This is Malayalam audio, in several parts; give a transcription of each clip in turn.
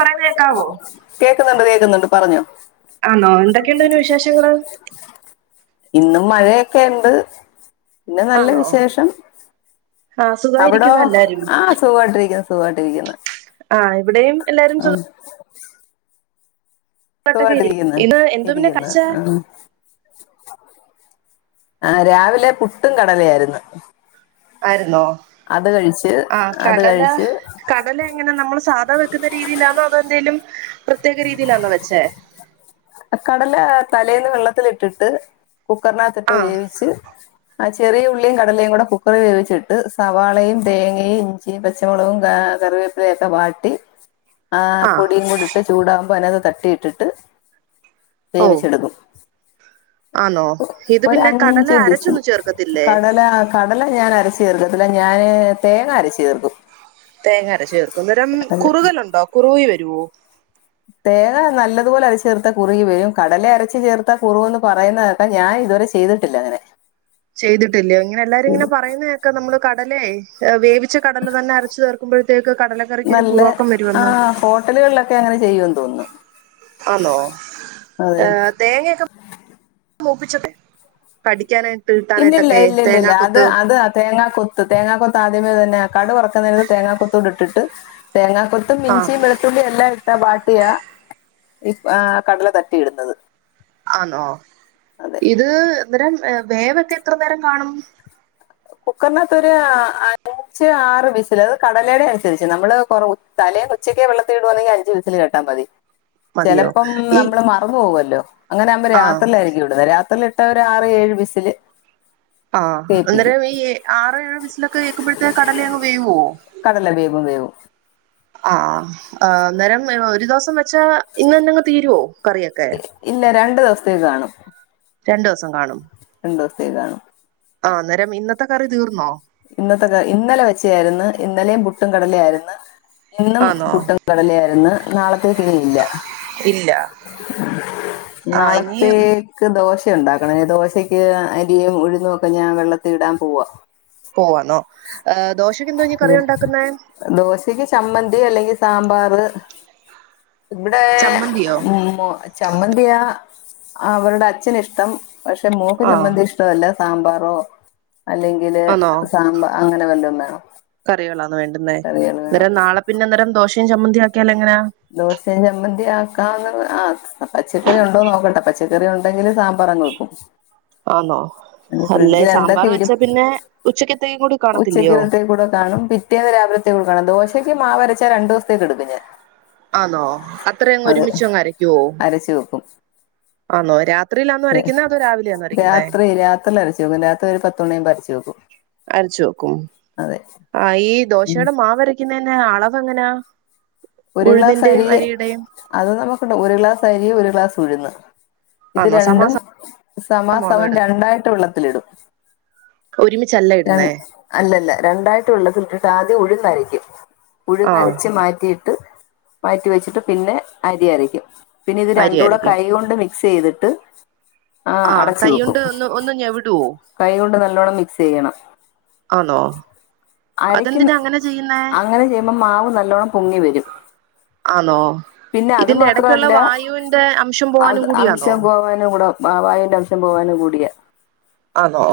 പറയുന്ന കേക്കാവോ കേക്കുന്നുണ്ട് കേക്കുന്നുണ്ട് പറഞ്ഞോ ആണോ എന്തൊക്കെയുണ്ട്ന്ന് വിശേഷങ്ങള് ഇന്നും മഴയൊക്കെ ഉണ്ട് പിന്നെ നല്ല ആന്നോ വിശേഷം ആ അവിടോ സുഖായിരിക്കുന്നു എല്ലാരും ആഹ് സുഖയിട്ടിരിക്കുന്നു സുഖയിട്ടിരിക്കുന്നു. ആഹ് ഇവിടെയും എല്ലാരും ചൊ സുഖമായിട്ടൊക്കെ ഇരിക്കും സുഖായിട്ടിരിക്കുന്നു ഇന്ന് എന്തോ പിന്നെ ഇരിക്കുന്ന കഴിച്ച ആഹ് ആഹ് രാവിലെ പുട്ടും കടലയായിരുന്നു. ആയിരുന്നോ അത് കഴിച്ച് ആ അത് കടല കഴിച്ച് കടല എങ്ങനെ നമ്മള് സാധ വെക്കുന്ന രീതിയിലാണോ അതോ എന്തേലും പ്രത്യേക രീതിയിലാന്നോ വെച്ചേ കടല തലേന്ന് വെള്ളത്തിലിട്ടിട്ടു കുക്കറിനകത്തിട്ട് ആ വേവിച്ച് ചെറിയ ഉള്ളിയും കടലയും കൂടെ കുക്കർ വേവിച്ചിട്ട് സവാളയും തേങ്ങയും ഇഞ്ചി പച്ചമുളകും കാ കറി. [unintelligible] വാട്ടി ആ പോടിം കൂടി ഇട്ട് ചൂടാവുമ്പോ അതിനകത്ത് തട്ടി ഇട്ടിട്ട് ഓ വേവിച്ചെടുക്കും. ആന്നോ ഒ ഇത് പിന്നെ കടല ഒരഞ്ച് ബിസിൽ അരച്ചൊന്നും ചേർക്കത്തില്ലേ കടല കടല ഞാന ചേർക്കത്തില്ല ഞാന് തേങ്ങ അരച്ച് ചേർക്കും തേങ്ങരച്ച് ചേർക്കും അന്നേരം അത് കുറുകല്ണ്ടോ കുറുകി വരോ. തേങ്ങ നല്ലതുപോലെ അരച്ചു ചേർത്ത കുറുകി വരും കടല അരച്ചു ചേർത്ത കുറുന്ന് പറയുന്നതൊക്കെ ഞാൻ ഇതുവരെ ചെയ്തിട്ടില്ല അങ്ങനെ ചെയ്തിട്ടില്ലേ ഇങ്ങനെ എല്ലാരും ഇങ്ങനെ ചെയ്തു പറയുന്നതേക്ക നമ്മള് കടലേ വേവി വിച്ച കടല് തന്നെ അരച്ചു ചേർക്കുമ്പോഴത്തേക്ക് കടലക്കറിക്കൊരു നല്ല കുറുവാക്കം ആ വരുവെന്ന് ഹോട്ടലുകളിലൊക്കെ അങ്ങനെ ചെയ്യുമെന്ന് തോന്നുന്നു. ആന്നോ അതെ ഏ തേങ്ങൊക്കെ മൂപ്പിച്ചട്ടെ കടിക്കാനായി ഇല്ല ഇല്ല ഇല്ല ഇല്ല ഇല്ല അത് അത് തേങ്ങാ കൊത്ത് തേങ്ങ കൊ ആദ്യമേ തന്നെ കട വറുക്കുന്ന തേങ്ങാ കൊത്തൂട് ട്ടിട്ട് തേങ്ങാ കൊത്തും ആ ഇഞ്ചി വെളുത്തുള്ളി എല്ലാം ഇട്ടാ വാട്ടിയാ ഈ ആ കടല തട്ടിയിട്ന്നത് ആണോ ഇത് അന്നേരം വേവൊക്കെ എത്ര നേരം കാണും കുക്കറിനത്തൊര് ആ അൻ ഞ്ച ആറ് വിസിൽ അത് കടലയുടെ അനുസരിച്ച് നമ്മള് തലേ ഉച്ചക്കേ വെള്ളത്തി ഇടുവാന്നെങ്കിൽ അഞ്ച് വിസില് മതി മതിയോ ചെലപ്പം ഈ നമ്മള് മറന്ന് പോകല്ലോ അങ്ങനെ ആവുമ്പോ ആ രാത്രി ആയിരിക്കും ഇടുന്നത് രാത്രി ഇട്ട ഒര് ആറ് ഏഴ് വിസില് ആഹ് വേവിപ്പിക്കും അന്ന് ഏ ആറ് ഏഴ് വിസിലൊക്കെ കേക്കുമ്പോത്തേനും കടല അങ്ങ് വേവോ കടല വേവും വേവും ആ ആ അനേരം ഒര്ദിവസം വെച്ചാ ഇന്ന് തന്നെങ്ങ് തീരുവോ കറിയൊക്കെ ഇല്ല രണ്ട് ദിവസത്തേക്ക് കാണും രണ്ടു ദിവസം കാണും രണ്ടു ദിവസത്തേക്ക് കാണും ആന്നേരം ഇന്നത്തെ കറി തീർ ഇന്നത്തെ ഇന്നലെ വെച്ച ആയിര്ന്ന് ഇന്നലേം പുട്ടും കടലേം ആയിര്ന്ന് ഇന്നും ആന്നോ പുട്ടും കടലേം ആയിര്ന്ന് നാളത്തേക്കിനിയില്ല ഇല്ല ആഹ് ഇനി നാളത്തേക്ക് ദോശ ഉണ്ടാക്കണം ദോശക്ക് അരിയും ഉഴുന്നൊക്കെ ഞാൻ വെള്ളത്തി ഇടാൻ പോവാ പോവാന്നോ ഏഹ് ദോശക്ക് എന്തോ ഇനി അതെ കറി ഉണ്ടാക്കുന്നേ ദോശക്ക് ചമ്മന്തി അല്ലെ സാമ്പാറ് ഇവടേ ചമ്മന്തിയോ മോ ചമ്മന്തിയാ അവര്ടെ അച്ഛനിഷ്ട്ടം പക്ഷെ മോക്ക് ആഹ് ചമ്മന്തി ഇഷ്ട്ടമല്ല സാമ്പാറോ അല്ലെങ്കില് ആന്നോ സാമ്പാ അങ്ങനെ വല്ലോം വേണം കറികളാണ് വേണ്ടുന്നേ കറികൾ വേണം നാളെ പിന്നെന്നേരം ദോശയും ചമ്മന്തി ആ ക്കിയാലോ ദോശേം ചമ്മന്തിയാക്കാ ആഹ് പച്ചക്കറി ഉണ്ടോനോക്കട്ടെ പച്ചക്കറി ഉണ്ടെങ്കില് സാമ്പാറങ് വെക്കും ആന്നോ അ അല്ലേ ഫ്രിഡ്ജിൽ സാമ്പാർ എന്തൊക്കെ വെച്ചാ ഇരുപ്പ് പിന്നെ ഉച്ചക്കത്തേക്കും കൂടി കാണത്തില്ലയോ ഉച്ചക്കത്തേ കൂടെ കാണും പിറ്റേന്ന് രാവിലത്തെ ദോശക്ക് മാവരച്ചാ രണ്ടു ദിവസത്തേക്ക്ക്കെട്ക്കും ഞാൻ ആന്നോ അത്ര അങ്ങ് അതെ ഒരുമിച്ചങ്ങരക്കുവോ അരച്ചു വെക്കും ആന്നോ എത്ര രാത്രി രാത്രിൽ അരച്ചു വെക്കും രാത്രി ഒരു പത്തുമണിയാകുമ്പോ അരച്ച് വെക്കും. അരച്ചു വെക്കും അതെ ആഹ് ഈ ഉം ദോശേടെ മാവരയ്ക്കുന്നേ പിന്നെ അളവെങ്ങനാ ഒര് ഗ്ലാസരി അത് നമുക്ക്ണ്ട് ഒര്ഗ്ലാസ് അരിക്ക് ഒരര് ഗ്ലാസ് ഉഴുന്ന് ഇത് ആന്നോ രണ്ടും സമാസ മോനോ സമാസമം ഇട രണ്ടായിട്ട് വെള്ളത്തിലിടും ഒരുമിച്ചല്ല രൺ ഇടുന്നേ അല്ലല്ല രണ്ടായിട്ട് വെള്ളത്തിലിട്ട്ട്ട് ആദ്യം ഉഴ്ന്നരയ്ക്കും ആഹ് ഉഴ്ന്നരച്ച് മാറ്റി മാറ്റി വെച്ചിട്ട് പിന്നെ അരി അരക്കും പിന്നെ ഇത് അരി രണ്ടൂടെ അരയ്ക്കും കൈ കൊണ്ട് സെയ്തിട്ട്, ആ, ആഹ് അടച്ചു വെക്കും, കൈകൊണ്ട് ഒന്ന് ഒന്ന് കൈ കൊണ്ട് നല്ലോം ആണോ. അരക്ക്ന്ന്, അങ്ങനെ, ചെയ്യുമ്പം, മാവ്, നല്ലോണ്ണം, പൊങ്ങിവരും. ആന്നൊ, ഇതിന്റെ എടക്കുള്ള, വായുന്റെ, അംശം പോവാനും, കൂടിയാന്നൊ ആ, വായുന്റെ, അംശം, പോവാനു കൂടിയ ആന്നോ,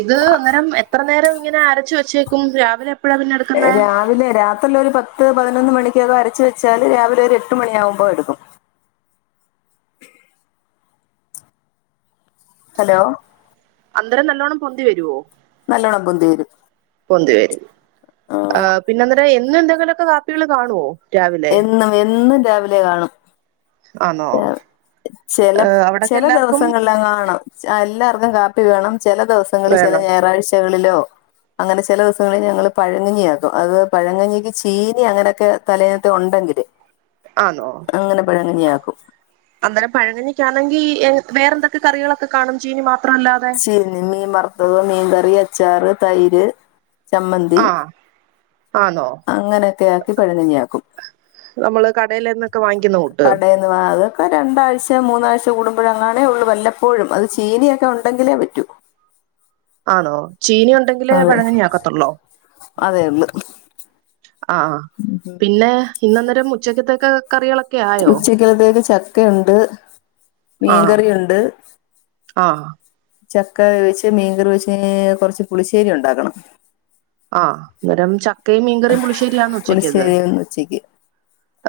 ഇത് അന്നേരം, എത്ര നേരം, ഇങ്ങനെ അരച്ച്, വെച്ചേക്കും, രാവിലെ എപ്പഴാ പിന്നെ എടുക്കുന്നേ രാവിലെ, രാത്രില്ല, ഒരു പത്ത്, പതിന പതിനൊന്ന്, മണിക്കകെ, അരച്ചു വെച്ചാല്, രാവിലെ ഒരു, എട്ട് മണിയാവുമ്പോ, എടുക്കും. ഹലോ. അന്നേരം നല്ലോണ്ണംപൊന്തി വരുവോ നല്ലോണം, പൊന്തിവരും. ന്തിവരുംപിന്നെ അന്നേരംഎന്നു എന്തെങ്കിലുമൊക്കെ കാപ്പികൾ കാണുവോ രാവിലെ എന്നും, എന്നും, രാവിലെ, കാണും. ആന്നോ ആ, ചെല, ഏഹ് അവിടൊക്കെ ചെല എല്ലാർക്കും ദിവസങ്ങളല്ലാം കാണാം. എല്ലാർക്കും, കാപ്പി വേണം, ചെല ദിവസങ്ങളിൽ, ചില, വേണം ഞായറാഴ്ചകളിലോ അങ്ങനെ, ചില ദിവസങ്ങലിൽ, ഞങ്ങള്, പഴങ്ങഞ്ഞിയാക്കും, അത് പഴങ്ങഞ്ഞിക്ക്, ചീനി അങ്ങനെയൊക്കെ, തലേനത്തെ, ഉണ്ട ങ്കിൽ, ആന്നോ അങ്ങനെ പഴങ്കഞ്ഞിആക്കും അന്നേരം, പഴങ്ങിനക്കാണെങ്കിൽ, എ, വേറെ എന്തൊക്കെ, കറികളൊക്കെ, കാണും, ചീനി മാത്രം ച്ച്, മീൻ, വറുത്തത്, മീൻ കറി, അച്ചാറ്, തൈര്, ചമ്മന്തി ആഹ് ആന്നോ അങ്ങനെയൊക്കെ, ആക്കി, പഴങ്കഞ്ഞി ആക്കും. നമ്മള് കടേലന്നൊക്കെ വാങ്ങിക്കുന്ന കൂട്ട് കാടെന്നു, വാ അതൊക്കെ, രണ്ടാഴ്ച, മൂന്നാഴ്ച കൂടുമ്പോഴങ്ങണേ, ഉള്ളൂ, വല്ലപ്പോഴും, അത് ചീനിയൊക്കെ, ഉണ്ടെങ്കിലേ, പറ്റൂ. ആണോ, ചീന ഉണ്ടെങ്കില്, അതെ പഴങ്കന്നി, ആക്കത്തുള്ളോ അതേ ഉള്ളു ആ, ആ, പിന്നെ, ഇന്നന്നരം, ഉച്ചക്കത്തേക്കെ ഉച്ചക്കത്തേക്ക്, ചക്ക ക്കഒക്കെുണ്ട്, ആഹ് മീൻകറിയുണ്ട് ആഹ് ചക്ക, വെച്ച് മീൻകറി, വെച്ച്, കുറച്ച് പുളി്ശേരി, ഉണ്ടാക്കണം.. ആഹ്, അന്നേരം, ചക്കയും, മീൻകറിയും, പുളിശ്ശേരിയാണ് ഉച്ചക്കത് പുളിശ്ശേരി ഇന്ന് ഉച്ചക്ക്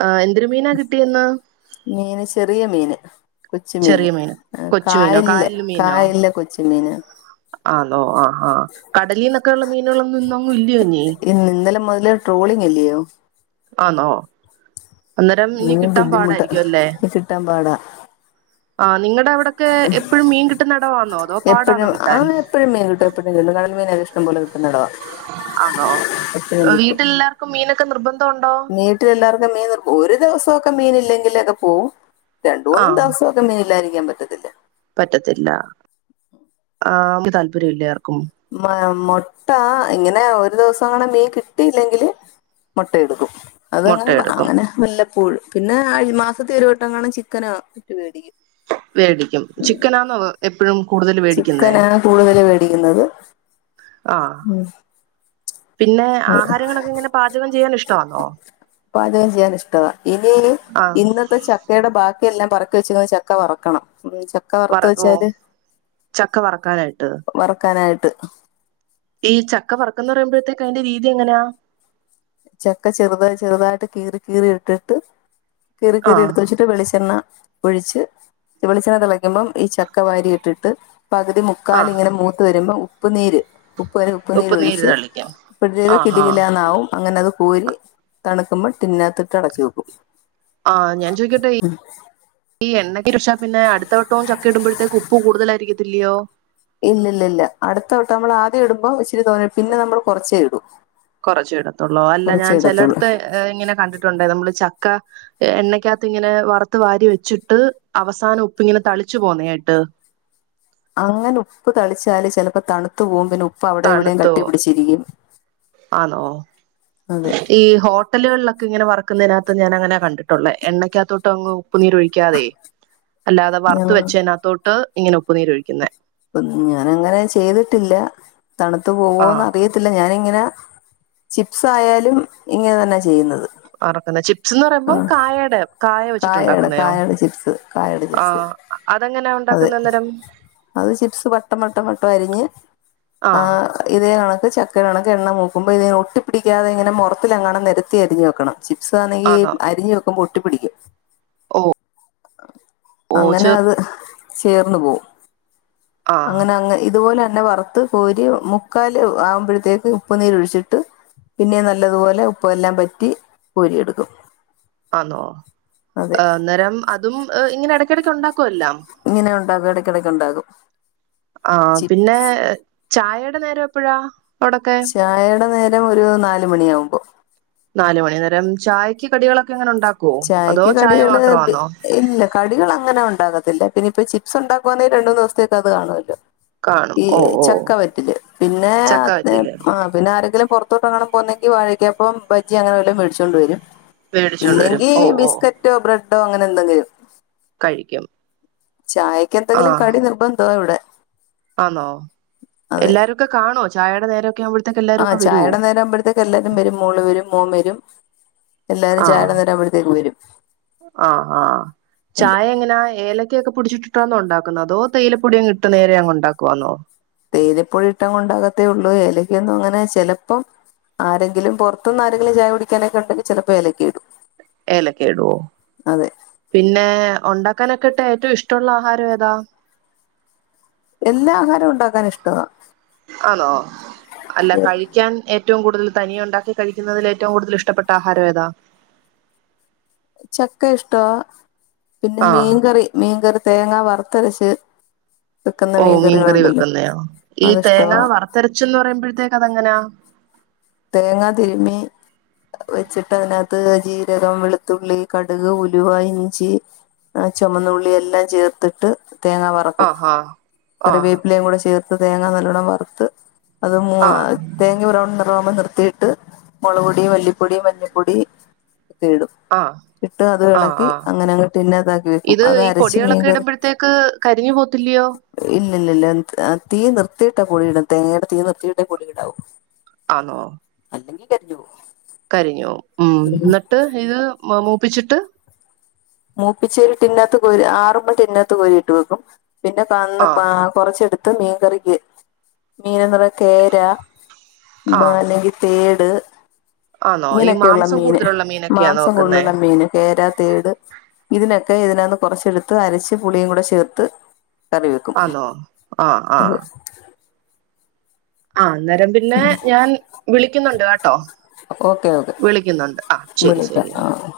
ആഹ, എന്തൊരു മീനാ, കിട്ടിയന്ന കൊച്ച്, മീന്, കായല്ല, കായല്ല കൊച്ച് മീന് ആണോ, ആ, ആഹ്, കടലിൽന്നൊക്കെ, ഉള്ള മീനൊളൊന്നും, ന്നാങ്, ഇല്ലയോ നീ ഇന്ന് ഇന്നലെ മുതല് ട്രോളിങ് അല്ലയോ ആന്നോ, അന്നേരം, ഇനി കിട്ടാൻ, പാടായിരിക്കുവ അല്ലേ കിട്ടാൻ പാടാ ആ, നിങ്ങടെ, അവിടെക്കെ, എപ്പഴും, മീൻ കിട്ടുന്നവെടവാന്നോ, അതോ, എപ്പോഴും പാടാന്നോ ആ കിട്ടാൻ എപ്പോഴും മീൻ [unintelligible] കിട്ടുന്നിടവാ ആണോ, വീട്ടിൽല്ലാർക്കും മീനൊക്കെ, നിർബന്ധ വീട്ടിലെല്ലാർക്കും, മീന്, നി, ഒരു ദിവസമൊക്കെ, മീൻ ഇല്ലെങ്കിലൊക്കെ, പോവും രണ്ട്, ആ മൂന്നും ദിവസമൊക്കെ, മീനില്ലാതിരിക്കാൻ, പറ്റത്തില്ല പറ്റത്തില്ല, ആ, [unintelligible] താല്പര്യമില്ല മ്മ ആ മുട്ട, ഇങ്ങനെ, ഒരു ദിവസം, അങ്ങനെ, മീൻ കിട്ടിയില്ലെങ്കില്, മുട്ട എടുക്കും. മുട്ട അതങ്ങനെ, എടുക്കും അങ്ങനെ, വല്ലപ്പോഴും, പിന്നെ മാസത്തി, ഒരു വട്ടം, ചിക്കന ഇട്ട് പേടിക്കും. വേടിക്കും, ചിക്കനാന്നൊ, എപ്പോഴും ചിക്കനാണ്, കൂടുതൽ, മേടിക്കുന്നത്, ആ ഉം പിന്നെ, അത് ആഹാരങ്ങളൊക്കെ, ഇങ്ങനെ പാചകം, ചെയ്യാനിഷ്ടമാന്നോ പാചകം, ചെയ്യാൻ, ഇഷ്ടവാ, ഇനി, ആ ഇന്നത്തെ, ചക്കയുടെ, ബാക്കി ക്കിയെല്ലാം, പറക്ക വെച്ചന്ന്, ചക്ക വറക്കണം ഉം, ചക്ക വറക്കുവോ? വറുത്തച്ചാല്, ചക്ക വറക്കാനായിട്ട്. വറക്കാനായിട്ട് ഈ, ചക്ക, വറക്കന്ന്, പറയുമ്പോഴത്തേക്ക, അതിന്റെ രീതി എങ്ങനെയാ. ചക്ക ചെറുത ചെറുതായിട്ട് കീറി കീറി ഇട്ടിട്ട് കീറി ആ കീറി എടുത്ത് വച്ചിട്ട് വെളിച്ചെണ്ണ ഒഴിച്ച് വെളിചെന തിളക്കുമ്പം ഈ ചക്കവാരി ഇട്ടിട്ട് പകുതി ആ മുക്കാലിങ്ങനെ മൂത്ത് വരുമ്പോ ഉപ്പ്നീര് ഉപ്പ് വരെ ഉപ്പ് നീര് ഒഴിച്ച് [unintelligible] കിട് ആഹാ കിഡാ ന്നാവും അത് കൂരി തണുക്കുമ്പോൾ ടിന്നകത്തിട്ട് അടച്ച് വെക്കും ആ ഞാൻ ചോയ്ക്കട്ടെ ഇ ഇ എണ്ണ രുഷ പിന്നെ അടുത്തവട്ടവും ചക്ക ഇടുമ്പോഴത്തേക്ക് ഉപ്പ് കൂടുതലായിരിക്കത്തില്ലയോ ഇല്ലല്ല ഇല്ല അടുത്തവട്ടം നമ്മൾ ആദ്യം ഇടുമ്പോ ഇച്ചിരി തോന്ന പിന്നെ നമ്മൾ കുറച്ചേ ഇടും കുറച്ചു ഇടത്തുള്ളൂ അല്ല കുറച്ചേ ഞാൻ ഇടത്തുള്ളൂ ചിലയിടത്ത് ഇങ്ങനെ കണ്ടിട്ടുണ്ട് നമ്മള് ച ക്ക എണ്ണയ്ക്കകത്ത് ഇങ്ങനെ വറുത്ത് വാരി വെച്ചിട്ട് അവസാനം ഉപ്പി ഇങ്ങനെ തളിച്ചു പോന്നായിട്ട് [inaudible] അങ്ങനെ ഉപ്പ് തളിച്ചാല് ചിലപ്പോ തണുത്തു പോകും പിന്നെ ഉപ്പ് അവിടെ ഇവിടെയും തണുത്തോ കട്ടി പിടിച്ചിരിക്കും ആണോ അതെ ഈ ഹോട്ടലുകളിലൊക്കെ ഇങ്ങനെ വ വറക്കുന്നതിനകത്ത് ഞാനൻങ്ങന കണ്ടിട്ടുള്ള എണക്കകത്തോട്ട അങ്ങ് ഉപ്പുനീര് ഒഴിക്കാതെ അല്ലാതെ ഞാ വറുത്ത് വെച്ചതിനകത്തോട്ട് ഇങ്ങനെ ഉപ്പുനീരൊഴിക്കുന്ന അം ഞാനങ്ങനെ ചെയ്തിട്ടില്ല തണുത്ത പോവോന്ന് ആഹ് അറിയത്തില്ല ഞാാനിങ്ങനെ ചിപ്സ് ആയാലും ഇങ്ങനെ തന്നെ ചെയ്യുന്നത് വരക്കാണ് ചിപ് ന്ന് പറയുമ്പോ ആ കായയുടെ കായ കായയുടെ വെച്ചിട്ടുണ്ടാക്കുന്നോ കായയുടെ ചിപ്സ് കായയുടെ ആ ചിപ്സ് അതെങ്ങനെയ അതെ ഉണ്ടാക്കുന്ന അന്നരം അത് ചിപ്സ് പട്ടം പട്ടം പട്ടം അരിഞ്ഞ് ആ ആഹ് ഇതേ കണ അത് ചക്കരണംക്ക എണ്ണ മൂക്കുമ്പോ ഇതിനെ ഒട്ടിപ്പടിക്കാതെ ഇങ്ങെ മുറത്തിത്തിലെങ്ങാണം നിരത്തി അരിഞ്ഞു വെക്കണം ചിപ്സ് ആനങ്കിൽ ആന്നോ? താക്ബോ ഓട്ടി പിടിക്കും ഓ ഓ അങ്ങനെ ചെ അത് ചേർന്ന് പോകും ആഹ്. അങ്ങനെ അങ് ഇതുപോലെ തന്നെ വറുത്ത് കോരി മുക്കാൽ ആവുമ്പോഴത്തേക്ക് ഉപ്പ്നീര് ഒഴിച്ചിട്ട് പിന്നെ നല്ലതുപോലെ ഉപ്പെല്ലാം പറ്റി കോരിയെടുക്കും ആന്നോ അതെ ആ അന്നേരം അതും ഇങ്ങനെ ഇടക്കടക്ക് ഉണ്ടാക്ക ക്കുല്ലെ ഇങ്ങനെ ഉണ്ടാക്കും ഇടക്കിടക്ക് ഉണ്ടാക്കും അ ചി പിന്നെ ചായടെ നേര എപ്പഴാ അവിടൊക്കെ? ചായയുടെ നേരം ഒരു നാൽ മണിയ ആവുമ്പോ നാല് മണി നേരം ചായയ്ക്ക് കടികളൊക്കെങ്ങെനെ ഉണ്ടാ ചായക്ക് കടികള് ഇല്ല കടികൾ അങ്ങനെ ഉണ്ടാകത്തില്ല പിന്ന ഇപ്പൊ ചിപ്സ്ണ്ടാക്കവാ രണ്ടൂ ദിവത്തക്ക അത് കാണുമല്ലോ കാണും. ഈ ഓ ഓ ചക്കവറ്റില് പിന്നെ ചക്ക വറ്റില് പിന്നെ ആരെങ്കിലുംറത്ത് ത്ത് കാണുമ്പോ ഒന്നങ്കിൽ വഴക്കപ്പം ബജി അങ്ങനെവല്ലതും മേടിച്ചൊണ്ട് വരും മേടിച്ചുകൊണ്ട് വരും ഇ ഓ ഓ ബിസ്ക്കറ്റോ ബ്രെഡോ അങ്ങനെ എന്തെങ്കിലും കഴിക്കും ചായക്ക് എന്തെങ്കിലും ആഹ് കടി നിർബന്ധോ ഇവിടെ ആന്നോ എല്ലാരും ഒക്കെ കാണോ ചായയുടെ നേരമൊക്കെ ആവുബായി ആചായയുടെ നേരാമ്പോഴത്തേക്ക് എല്ലാരും വരും മോൾ വരും മോൻ വരും എല്ലാരും അ ചായയുടെ നേരം ആവുമ്പഴത്തേക്ക് വരും അ അ അതെ ചായ എങ്ങനാ ഏല ക്കെ പിടിച്ചിട്ടിട്ടാന്നോ ഉണ്ടാക്കുന്നത് അതോ തേയിലപൊടിയങ് ഇട്ട് നേരെ അങ് ഉണ്ടാക്കുവാന്നോ തേയിലപൊടി ഇട്ട കൊണ്ടാകത്തേ ഉള്ളൂ ഏലക്കൊന്നും അങ്ങനെ ചെലപ്പം ആരെങ്കിലും പുറത്തുനിന്ന് ആരെങ്കിലും ചായ കുടിക്കാനൊക്കെ ഉണ്ടെങ്കിൽ ചിലപ്പോ ഇലക്കെ ഇടും ഏലക്കെ ഇടുവോ അതെ പിന്നെ ഉണ്ടാക്ക അക്കനൊക്കെട്ടെ ഏറ്റവും ഇഷ്ടമുള്ള ആഹാരം ഏതാ എല്ലാ ആഹാരവും ഉണ്ടാക്കാൻ ഇഷ്ടവാ ആണോ അല്ല കഴിക്കാൻ യെ ഏറ്റവും കൂടുതൽ തനിയ ഉണ്ടാക്കി കഴിക്കുന്നതിൽ ഏറ്റവും കൂടുതൽ ഇഷ്ടപ്പെട്ട ആഹാരം ഏതാ ചക്ക ഇഷ്ടോ പിന്നെ ആഹ് മീൻകറി മീൻകറി തേങ്ങാ വറുത്ത ത്തരശ ഓ മീൻകറി വെക്കുന്നോ ഈ തേങ്ങ അതിഷ്ടവാ വറുത്തെരച്ചന്ന് പറയുമ്പോഴത്തേക്ക് അതെങ്ങനെയാ തേങ്ങാ തിരുമ്മി വെച്ചിട്ട് അതിനകത്ത് ജീരകം വെളുത്തുള്ളി കടുക് ഉലുവ ഇഞ്ചി ആ ചുവന്നുള്ളിെല്ലാം ചേർത്തിട്ട് തേങ്ങ വറക്കും. ആഹ് ആഹ് ആഹ് കറിവേപ്പിലേയും കൂടെ ചേർത്ത് തേങ്ങ നല്ലവണ്ണം വറ്ത്ത് അത് മൂ ആഹ് തേങ്ങ ബൗൺ നെ റാമ്പോ നിർത്തിയിട്ട് മൊളപൊടി, വല്ലിപ്പൊടി, മഞ്ഞപ്പൊടി ത്തിരിടും. ആഹ് ഇട്ട് അത് ആഹ് എളക്കി ആഹ് അങ്ങനെ അങ്ങിട്ട് ഇന്നെ ഇതാക്കി വെക്കും. ഇത് അത് ഈ അരച്ച് പൊടികളൊക്കെ മീൻകറി ഇടുമ്പോഴത്തേക്ക് കരിഞ്ഞു പോത്തില്ലയോ ഇല്ലല്ലല്ല തീ നിർത്തിയിട്ട് പൊ ടിയിടും. തേങ്ങയുടെ തീ നിർത്തിയിട്ടേ പൊടിയിടാവൂ. ആന്നോ? അല്ലെങ്കി കര്ഞ്ഞ് പോവും. കരിഞ്ഞോവും ഉം ന്നട്ട് ഇത് മൂപ്പിച്ചിട്ട് മൂപ്പിച്ചേല് ടിന്നകത്ത് കോരി ആറുമ്പോ ടിന്നകത്ത് കോരി ഇട്ട് വെക്കും. പിന്നെ ആഹ് [unintelligible] കൊറച്ചെടുത്ത് മീൻകറിക്ക് മീനന്ന് പറ കേര ആഹ് അല്ലെങ്കി തേട് ആണോ ഈ ഇങ്ങനെയൊക്കെയുള്ള മാംസം മീന് കൂടുതലുള്ള മീനൊക്കെയാണോ മാംസം വെക്കുന്ന കൂടുലുള്ള മീന് കേര തേട് ഇതിനൊക്കെ ഇതിനാന്ന് കൊറച്ചെടുത്ത് അരച്ച് പുളിയും കൂടെ ചേർത്ത് കറി വെക്കും ആന്നോ ആഹ് ആഹ് അതെ ആഹ് അന്നേരം പിന്നെ ഞാൻ വിളിക്കുന്നുണ്ട് ആട്ടോ ഓക്കെ ഓക്കെ വിളിക്കുന്നുണ്ട് ആഹ് ശരി വിളിക്കാം ശരി ആ